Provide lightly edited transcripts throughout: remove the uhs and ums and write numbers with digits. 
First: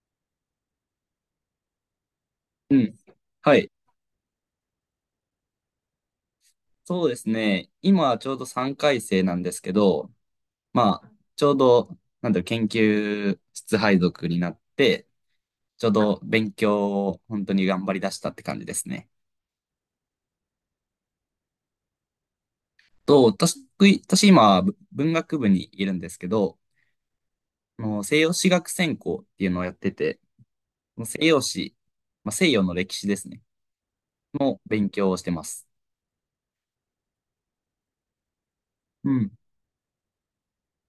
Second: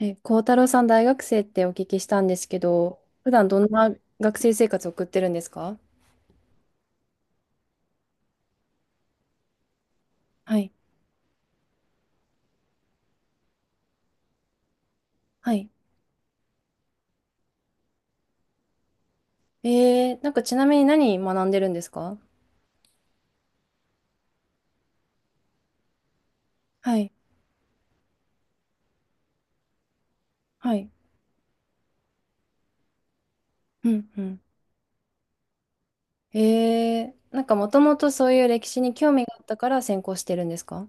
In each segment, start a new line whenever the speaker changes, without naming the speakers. え、幸太郎さん、大学生ってお聞きしたんですけ
うん。
ど、普段
は
どん
い。
な学生生活を送ってるんですか？
そうですね。今ちょうど3回生なんですけど、
はい。
まあ、ちょうど、なんだろう、研究室配属になって、
はい。
ちょうど勉強を本当に頑張り出したって感じですね。
なんかちなみに何学んでるんですか？
と、私、私今、文学部にいるんですけど、
はい。
あの西洋史学専攻っていうのをやってて、
はい。
西洋史、まあ、西洋の歴史ですね、
うん、うん。
の勉強をしてます。
なんかもともとそういう歴史に興
う
味
ん。
があったから専攻してるんですか？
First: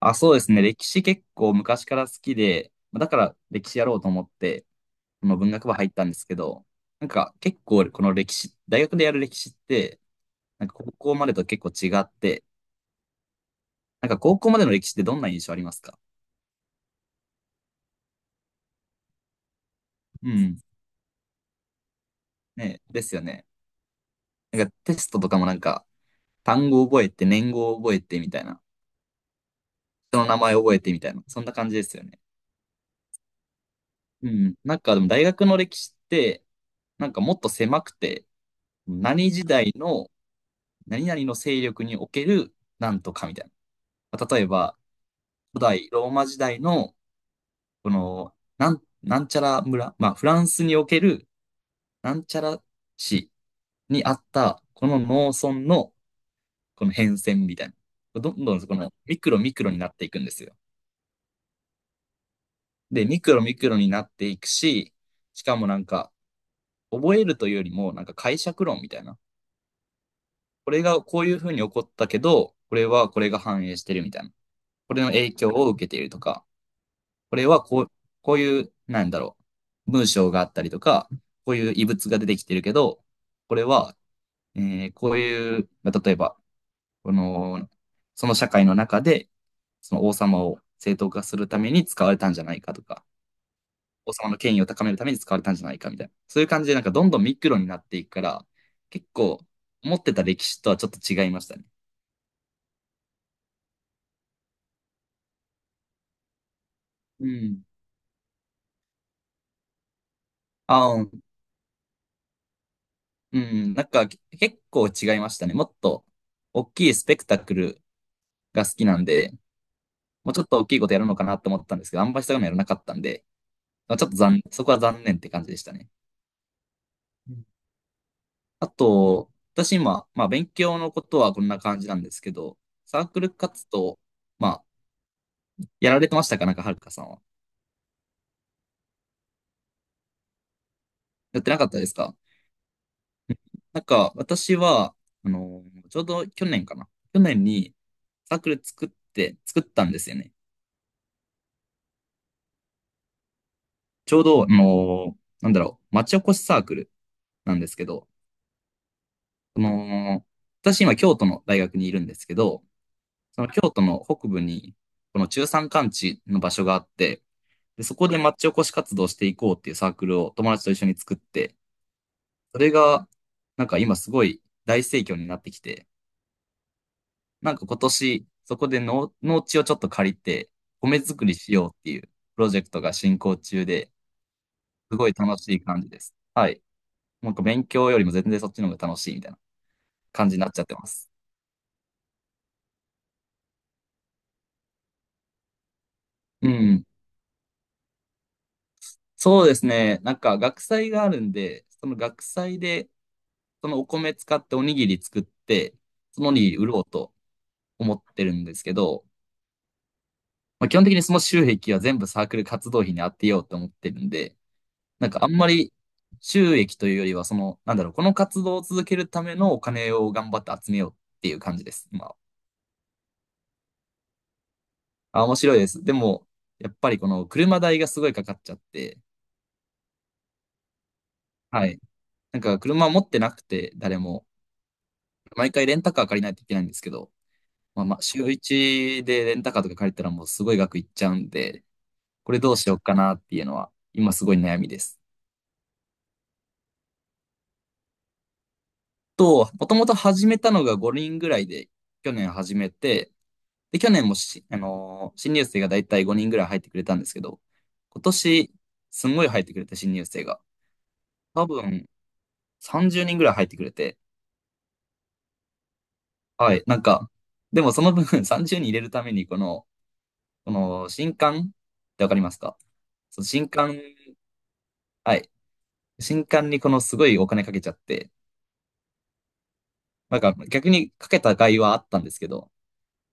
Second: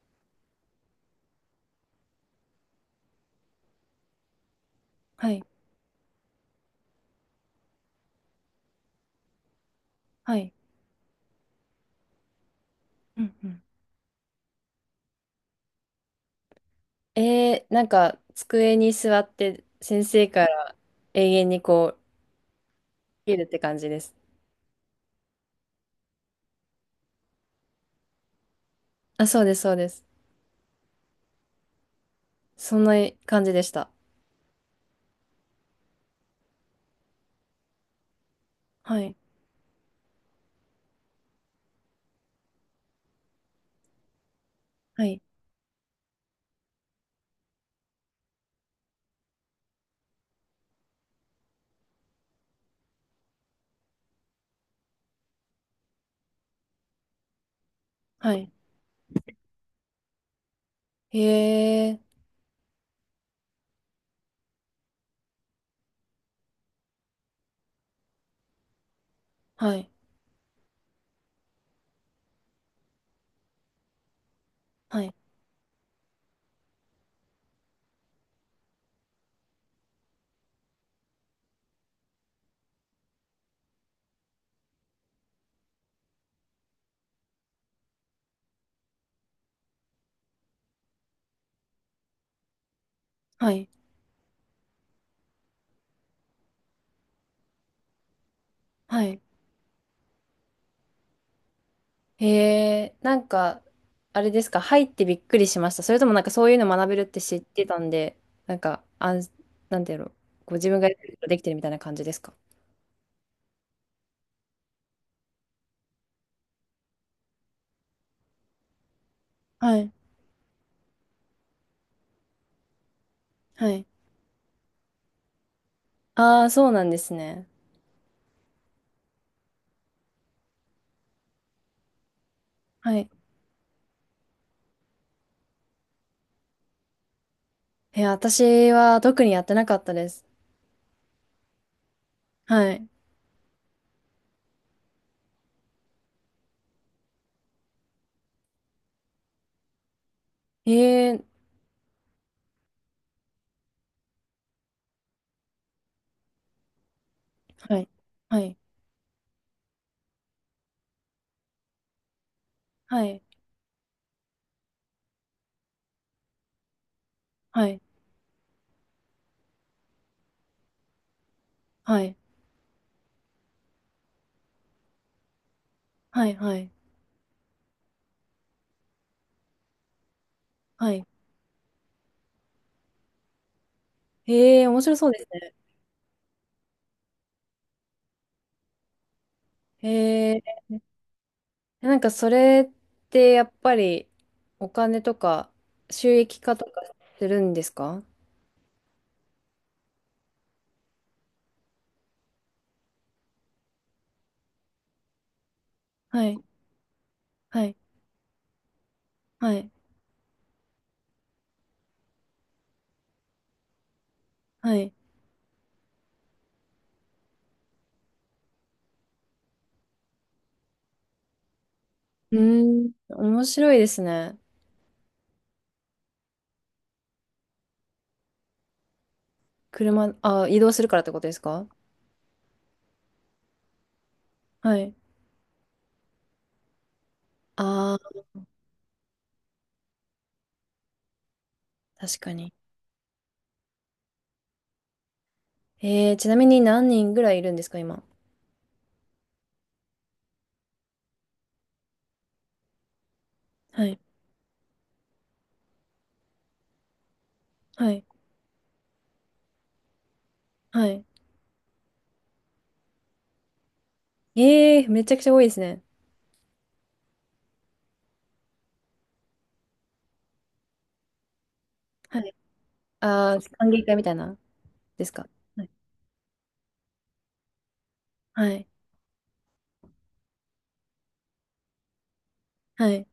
あ、そうですね。歴史結構昔から好きで、だから歴史やろうと思って、
は
まあ、
い。
文学部入ったんですけど、なんか結構この歴史、大学でやる歴史って、
はい。
なんか高校までと結構違って、
うんうん。
なんか高校までの歴史ってどんな印象ありますか？
なんか机に座って先生
う
か
ん。
ら永遠にこ
ね、ですよ
う、いる
ね。
って感じです。
なんかテストとかもなんか単語覚えて、年号覚えてみたいな、
あ、そうです、そうです。
人の名前覚えてみたいな、そんな感じですよね。
そんな感じでした。
うん。なんかでも大学の歴史って、なんかもっと狭くて、
はい。
何時代の何々の勢力におけるなんとかみたいな。例えば、
はい。
古代ローマ時代のこの、なんちゃら村、まあ、フランスにおける、なんちゃら市にあった、この農村の、この変遷みたいな。
は
どん
い。
どん、この、ミクロミクロになっていくんですよ。
へえ、
で、ミクロミクロになっていくし、しかもなんか、覚えるというよりも、なんか解釈論みたいな。
はい、
これがこういうふうに起こったけど、これはこれが反映してるみたいな。これ
は
の
い、
影響を受けているとか。これはこう、こういう、なんだろう、文章があったりとか、こういう異物が出てきてるけど、これは、えこういう、例えば、この、その社会の中で、その王様を正当化するために使われたんじゃないかとか、
はい、
王様の権威を高めるために使われたんじゃないかみたいな。そういう感じで、なんかどんどんミクロになっていくから、
は
結
い。
構、思ってた歴史とはちょっと違いましたね。
へえ、なんか、あれですか、入ってびっくりしました。それともなんかそういうの学べるって
う
知っ
ん。
てたんで、なんか、なんていうの、ご自分がや
あ
る
ー、
ことできてるみたいな感じですか？
うん、なんか結構違いましたね。もっと大きいスペクタクルが好きなんで、
はい、
もうちょっと大きいことやるのかなと思ったんですけど、あんまりそういやらなかったんで、
はい。
まあちょっとそこは残念って感じでしたね。
ああ、そうなんです
う
ね。
ん。あと、私今、まあ勉強のことはこんな感じなんですけど、
は
サー
い。
クル活動、まあ、やられてましたかなんか、はるかさんは？
え、私は特にやってなかったです。
やってなかったですか？
はい。
うん。なんか、私は、ちょうど去年かな。去年にサークル作ったんですよね。
ええ、
ちょうど、なんだろう、町おこしサークルなんです
は
け
い、
ど、
はい、
その、私今京都の大学にいるんですけど、
はい、
その京都の北部に、この中山間地の場所があって、
はい、
で、そこで町おこし活動していこうっていうサークルを友達と一緒に作って、
はい、
それが、なんか今すごい大盛況になってきて、
はい、はい、
なんか今年、そこで農地をちょっと借りて、
は
米
い。
作りしようっていうプロジェクトが進行中で、
ええ、面白
す
そ
ご
う
い
です
楽し
ね。
い感じです。はい。なんか勉強よりも全然そっちの方が楽しいみたいな感じになっ
え
ちゃってます。
なんかそれってやっぱりお金とか収益
う
化とか
ん。
するんですか？
そうですね。なんか学祭があるんで、その学祭でそのお米使っておにぎり作って、そ
は
のお
い、
にぎり売ろうと
はい、
思ってるんですけど、
はい、
まあ、基本的にその収益は全部サークル活動費に当てようと思ってるんで、
はい。
なんかあんまり収益というよりは、その、なんだろう、この活動を続けるためのお金を頑張って集めようっていう感じです、今は。
うーん、面白いですね。
あ、面白いです。でも、やっぱりこの車代がすごいかかっちゃって、
車、あ、移動するからってことですか？
はい。なんか車持ってなくて、誰も、
はい。
毎回レンタカー借りないといけないんですけど、まあ
あ
ま
あ、
あ、週一でレンタカーとか借りたらもうすごい額いっちゃうんで、
確
こ
か
れど
に。
うしようかなっていうのは、今すごい悩みです。
ちなみに何人ぐらいいるんですか、今。
もともと始めたのが5人ぐらいで、去年始めて、で、
は
去
い、
年新入生がだいたい5人ぐらい入ってくれたんですけど、
は
今
い、
年、すんごい入ってくれた新入生が、
はい。
多分30人ぐらい入ってくれて、
めちゃくちゃ多いですね。
はい、なんか、でもその分 30人入れるために、この新刊ってわか
は
りま
い。
すか？その
ああ、
新
歓
刊、
迎会みたいな、です
は
か？
い、
はい、
新刊にこのすごいお金かけちゃって、
はい、
なんか逆にかけた甲斐はあったんですけど、
はい。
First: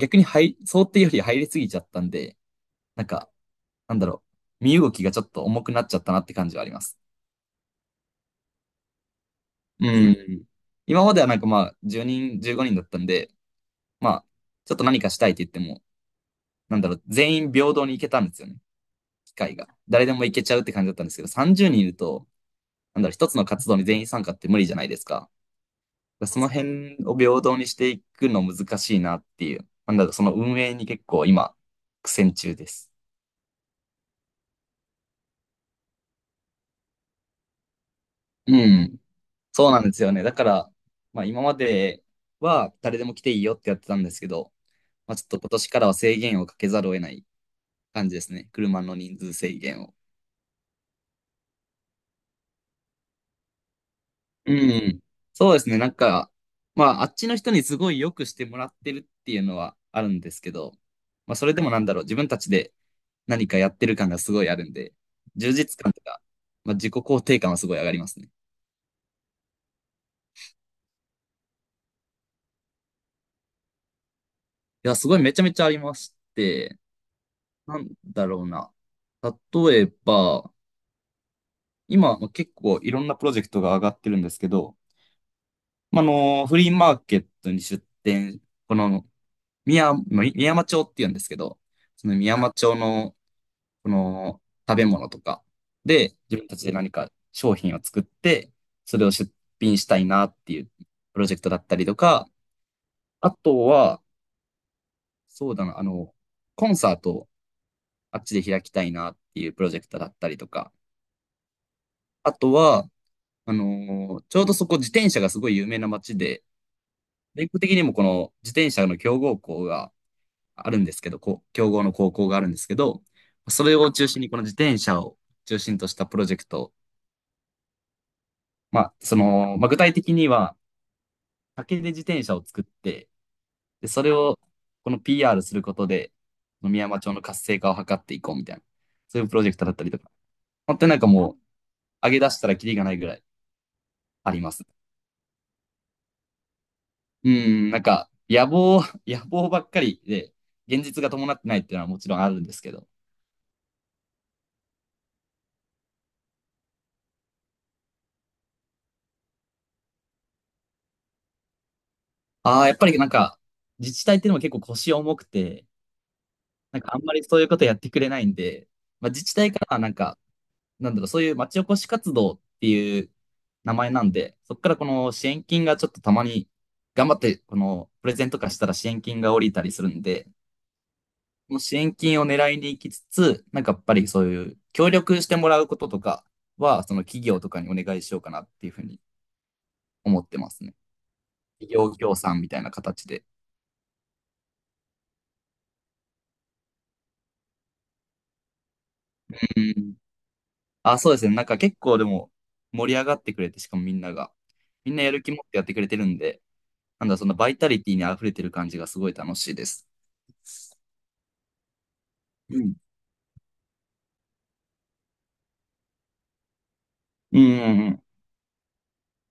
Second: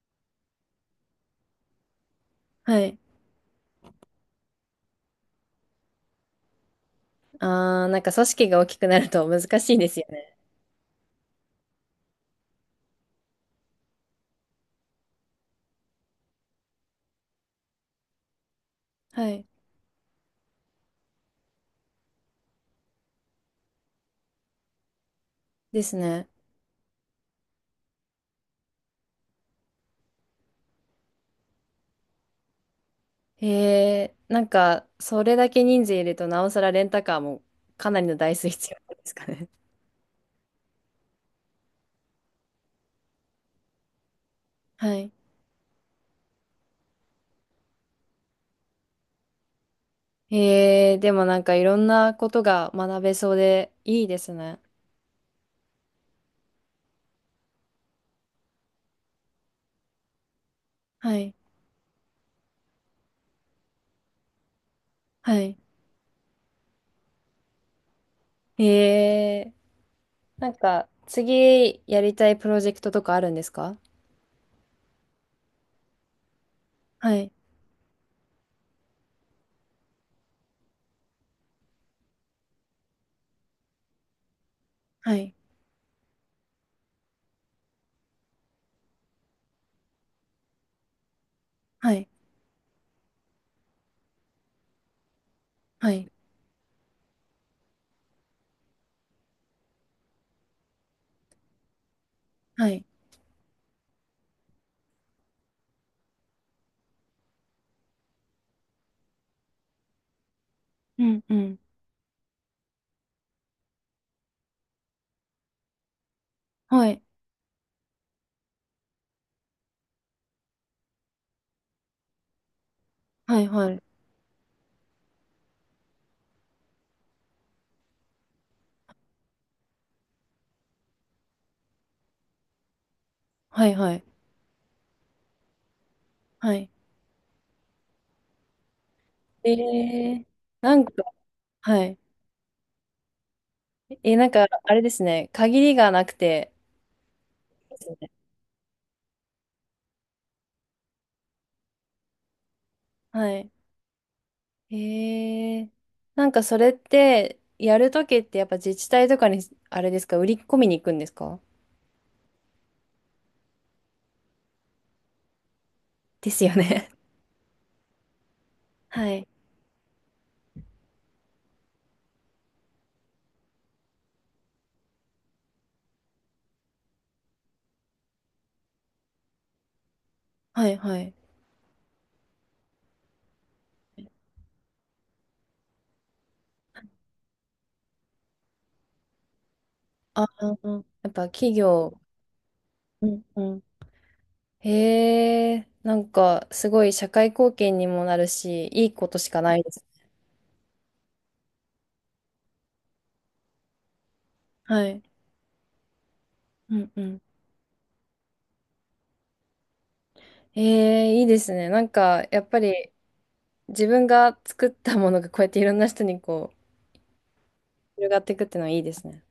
逆に入、想定より入りすぎちゃったんで、
はい。
なんか、なんだろう、身動きがちょっと重くなっちゃったなって感じはあります。
ああー、なんか組織が大きくなると難しいで
う
すよね。
ん。今まではなんかまあ、10人、15人だったんで、まあ、ちょっと何かしたいって言っても、なんだろう、全員平等に行けたんですよね、
は
機
い。
会が。誰でも行けちゃうって感じだったんですけど、30人いると、なんだろう、一つの活動に全員参加って無理じゃないですか。
ですね。
その辺を平等にしていくの難しいなっていう、なんだろう、その運営に結構今、苦戦中です。
へえ、なんか、それだけ人数いると、なおさらレンタカーもかなりの台数
う
必要ん
ん。
ですかね？
そうなんですよね。だから、まあ、今までは誰でも来ていいよってやってたんですけど、
はい。
まあ、ちょっと今年からは制限をかけざるを得ない感じですね。車の人数制限を。
へえ、でもなんかいろんなことが学べそうでいいです
う
ね。
ん。そうですね。なんか、まあ、あっちの人にすごい良くしてもらってるっていうのはあるんですけど、
は
ま
い。
あ、それでもなんだろう、自分たちで何かやってる感がすごいあるんで、
は
充
い。
実感とか、まあ、自己肯定感はすごい上がりますね。
へえ、なんか、次やりたいプロジェクトとかあるんですか？
いや、すごいめちゃめちゃありまして、
はい。
なんだろうな。例えば、今、まあ結構いろんなプロジェクトが上がってるんですけど、
はい。
まあ、フリーマーケットに出店、この宮、まあみ宮山町って言うんですけど、
は
そ
い。
の宮山町の、この食べ物とか
はい。
で、自分たちで何か商品を作って、それを出品したいなっていうプロジェクトだったりとか、
はい。
あとは、そうだな、コンサートをあっちで開きたいなっていうプロジェクトだったりとか、
うんうん。
あとは、ちょうどそこ自転車がすごい有名な街で、
はい。
全国的にもこの自転車の強豪校があるんですけど、こう強豪の高校があるんですけど、
はい。
そ
は
れ
い。
を中心にこの自転車を中心としたプロジェクト、まあ、その、まあ、具体的には竹で自転車を作って、
はい。
で、
は
そ
い。
れをこの PR することで、
はい。
宮山町の活性化を図っていこうみたいな、そういうプロジ
え
ェクトだったりとか、
ー、な
本
ん
当になん
か、
かもう
はい。
上げ出したらキリがないぐらい
なん
あり
か、
ます。
あれですね。限りがなくて、
うん、
で
なん
すね。
か野望、野望ばっかりで、現実が伴ってないっていうのはもちろんあるんですけど、
はい。へえ。なんかそれって、やるときってやっぱ自治体とかに、あれですか、売り込みに行くんですか？
ああ、やっぱりなんか、自治体っていうのも結構腰重くて、
ですよ
なん
ね。
かあんまりそういうことやってくれないんで、
は
まあ、自
い。
治体からはなんか、なんだろう、そういう町おこし活動っていう名前なんで、そこからこの支援金がちょっとたまに、頑張って、このプレゼント化したら支援金が降りたりするんで、
はい、はい。
この支援金を狙いに行きつつ、なんかやっぱりそういう協力してもらうこととかは、その企業とかにお願いしようかなっていうふうに思
あ、
ってますね。
うんやっぱ企
企業
業。
協賛みたいな
う
形
ん、
で。
うん。へえ。なんかすごい社会貢献にもなるし、いいことしかな
う
いです。
ん。あ、そうですね。なんか結構でも盛り上がってくれて、しかもみんなが。
は
みん
い。
なやる気持ってやってくれてるんで、
うん、う
なんだ、
ん。
そのバイタリティに溢れてる感じがすごい楽しいです。
へえ、いいですね。なんかやっぱ
うん。
り自分が作ったものがこうやっていろんな人にこう、
うんうんうん。
広がっていくっていうのはいいですね。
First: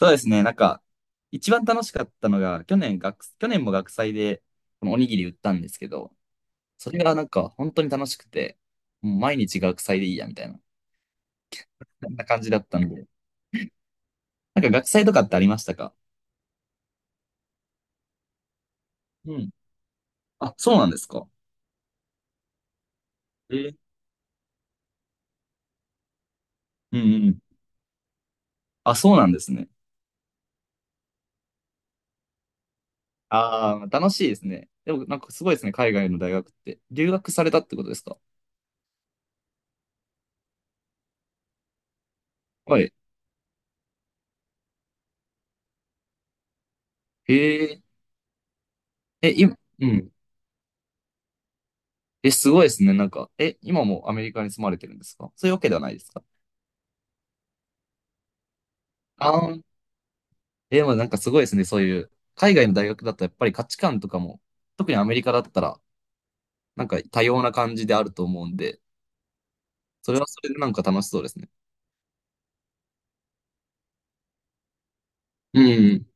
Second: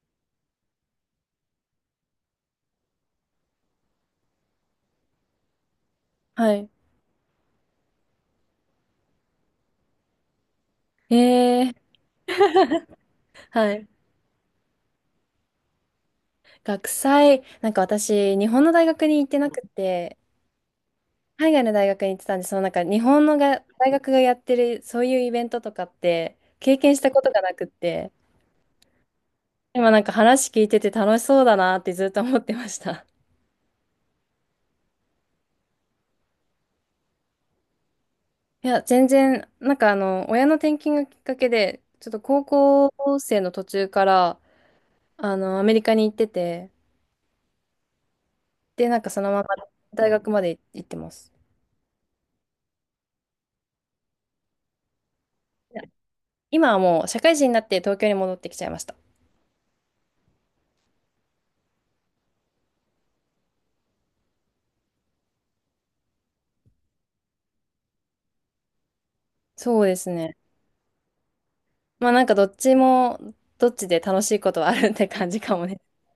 そうですね。なんか、一番楽しかったのが、去年も学祭で、このおにぎり売ったんですけど、
はい。
それがなんか本当に楽しくて、もう毎日学祭でいいや、みたいな、
へえ。
そんな感じだったんで。
はい。
なんか学祭とかってありましたか？
学祭、なんか私、日本の大学に行って
う
な
ん。
くて、
あ、そうなんですか。
海外の大学に行ってたんで、そのなんか日本の
え
が
ー
大学がやってるそういうイベントとかって経験
う
し
ん
た
う
こ
ん
と
うん。
がなくって、
あ、そうなんですね。
今なんか話聞いてて楽しそうだなってずっと思ってました。
ああ、楽しいですね。でも、なんかすごいですね、海外の大学って。留学されたってことですか？
いや、全然、なんか親の転勤がきっかけで、ちょっと高
は
校
い。
生の途中から、アメリカに行ってて、
へえ、
で、なんかその
え、
まま
今、う
大
ん。
学まで行ってます。
え、すごいですね、なんか。え、今もアメリカに住まれてるんですか？そういうわけ
い
では
や、
ないですか？
今はもう社会人になって東京に戻ってきちゃいました。
ああー、え、まあなんかすごいですね、そういう、海外の大学だとやっぱり価値観とかも、特にアメリカだったら、なんか多様な感じであると思うんで、
そうです
それは
ね。
それでなんか楽しそうですね。
まあなんかどっちも、どっちで楽しいことはあるって感じか
う
もね。
ん。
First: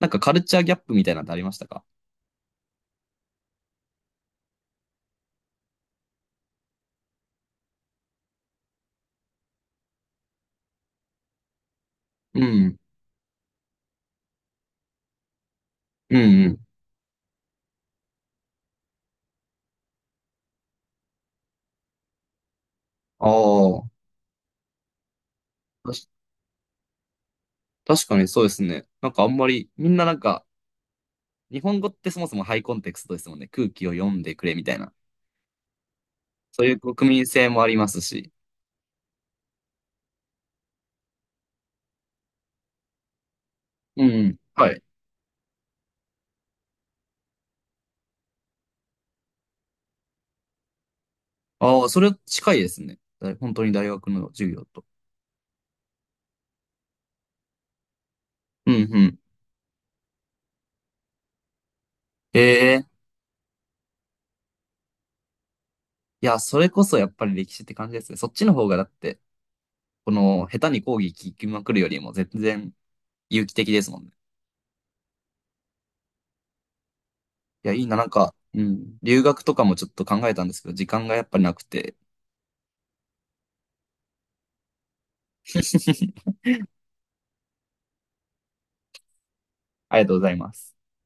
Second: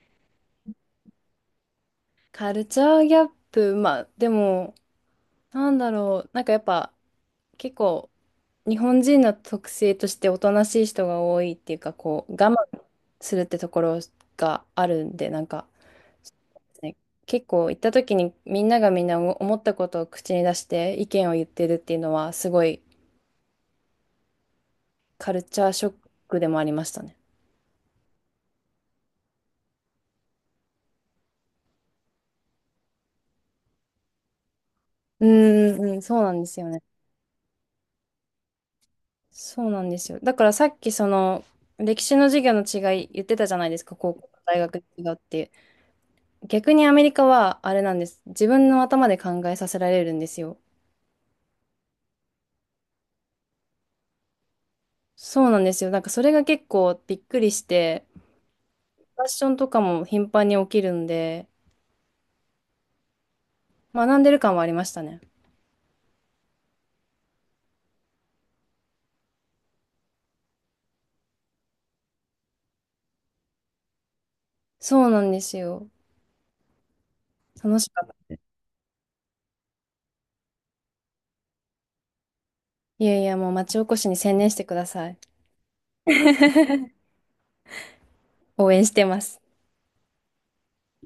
なんかカルチャーギャップみたいなのってありましたか？
カルチャーギャップ、まあでも、なんだろう、なんかやっぱ結構日本人の特性としておとなしい人が多いっていうか、こう我
うん。
慢するってところがあるんで、なんか、
うんうん。
ね、結構行った時にみんながみんな思ったことを口に出して意見を言ってるっていうのはすごい
あ
カルチャーショッ
あ。
クでもありましたね。
確かにそうですね。なんかあんまり、みんななんか、日本語ってそもそもハイコンテクストですもんね。空気を読んでくれみたいな。
うーん、うん、そうなんです
そ
よ
ういう
ね。
国民性もありますし。
そうなんですよ。だからさっきその歴史の授業の違い言ってたじゃないですか、
う
高校
ん。
と大
は
学
い。
で違うって。逆にアメリカはあれなんです。自分の頭で考えさせられるんですよ。
ああ、それ近いですね。だ本当に大学の授業と。
そうなんですよ。なんかそれが結構びっくりして、
うんうん。
ファッションとかも頻繁に起きるんで、
ええ。
学んでる感はありましたね。
いや、それこそやっぱり歴史って感じですね。そっちの方がだって、この下手に講義聞きまくるよりも全然有機的ですもんね。
そうなんですよ。
いや、
楽
いい
し
な、
か
な
っ
ん
た
か、
です。
うん。留学とかもちょっと考えたんですけど、時間がやっぱりなくて。
いやいや、もう町おこしに専念してください。応援してます。
ありがとうございます。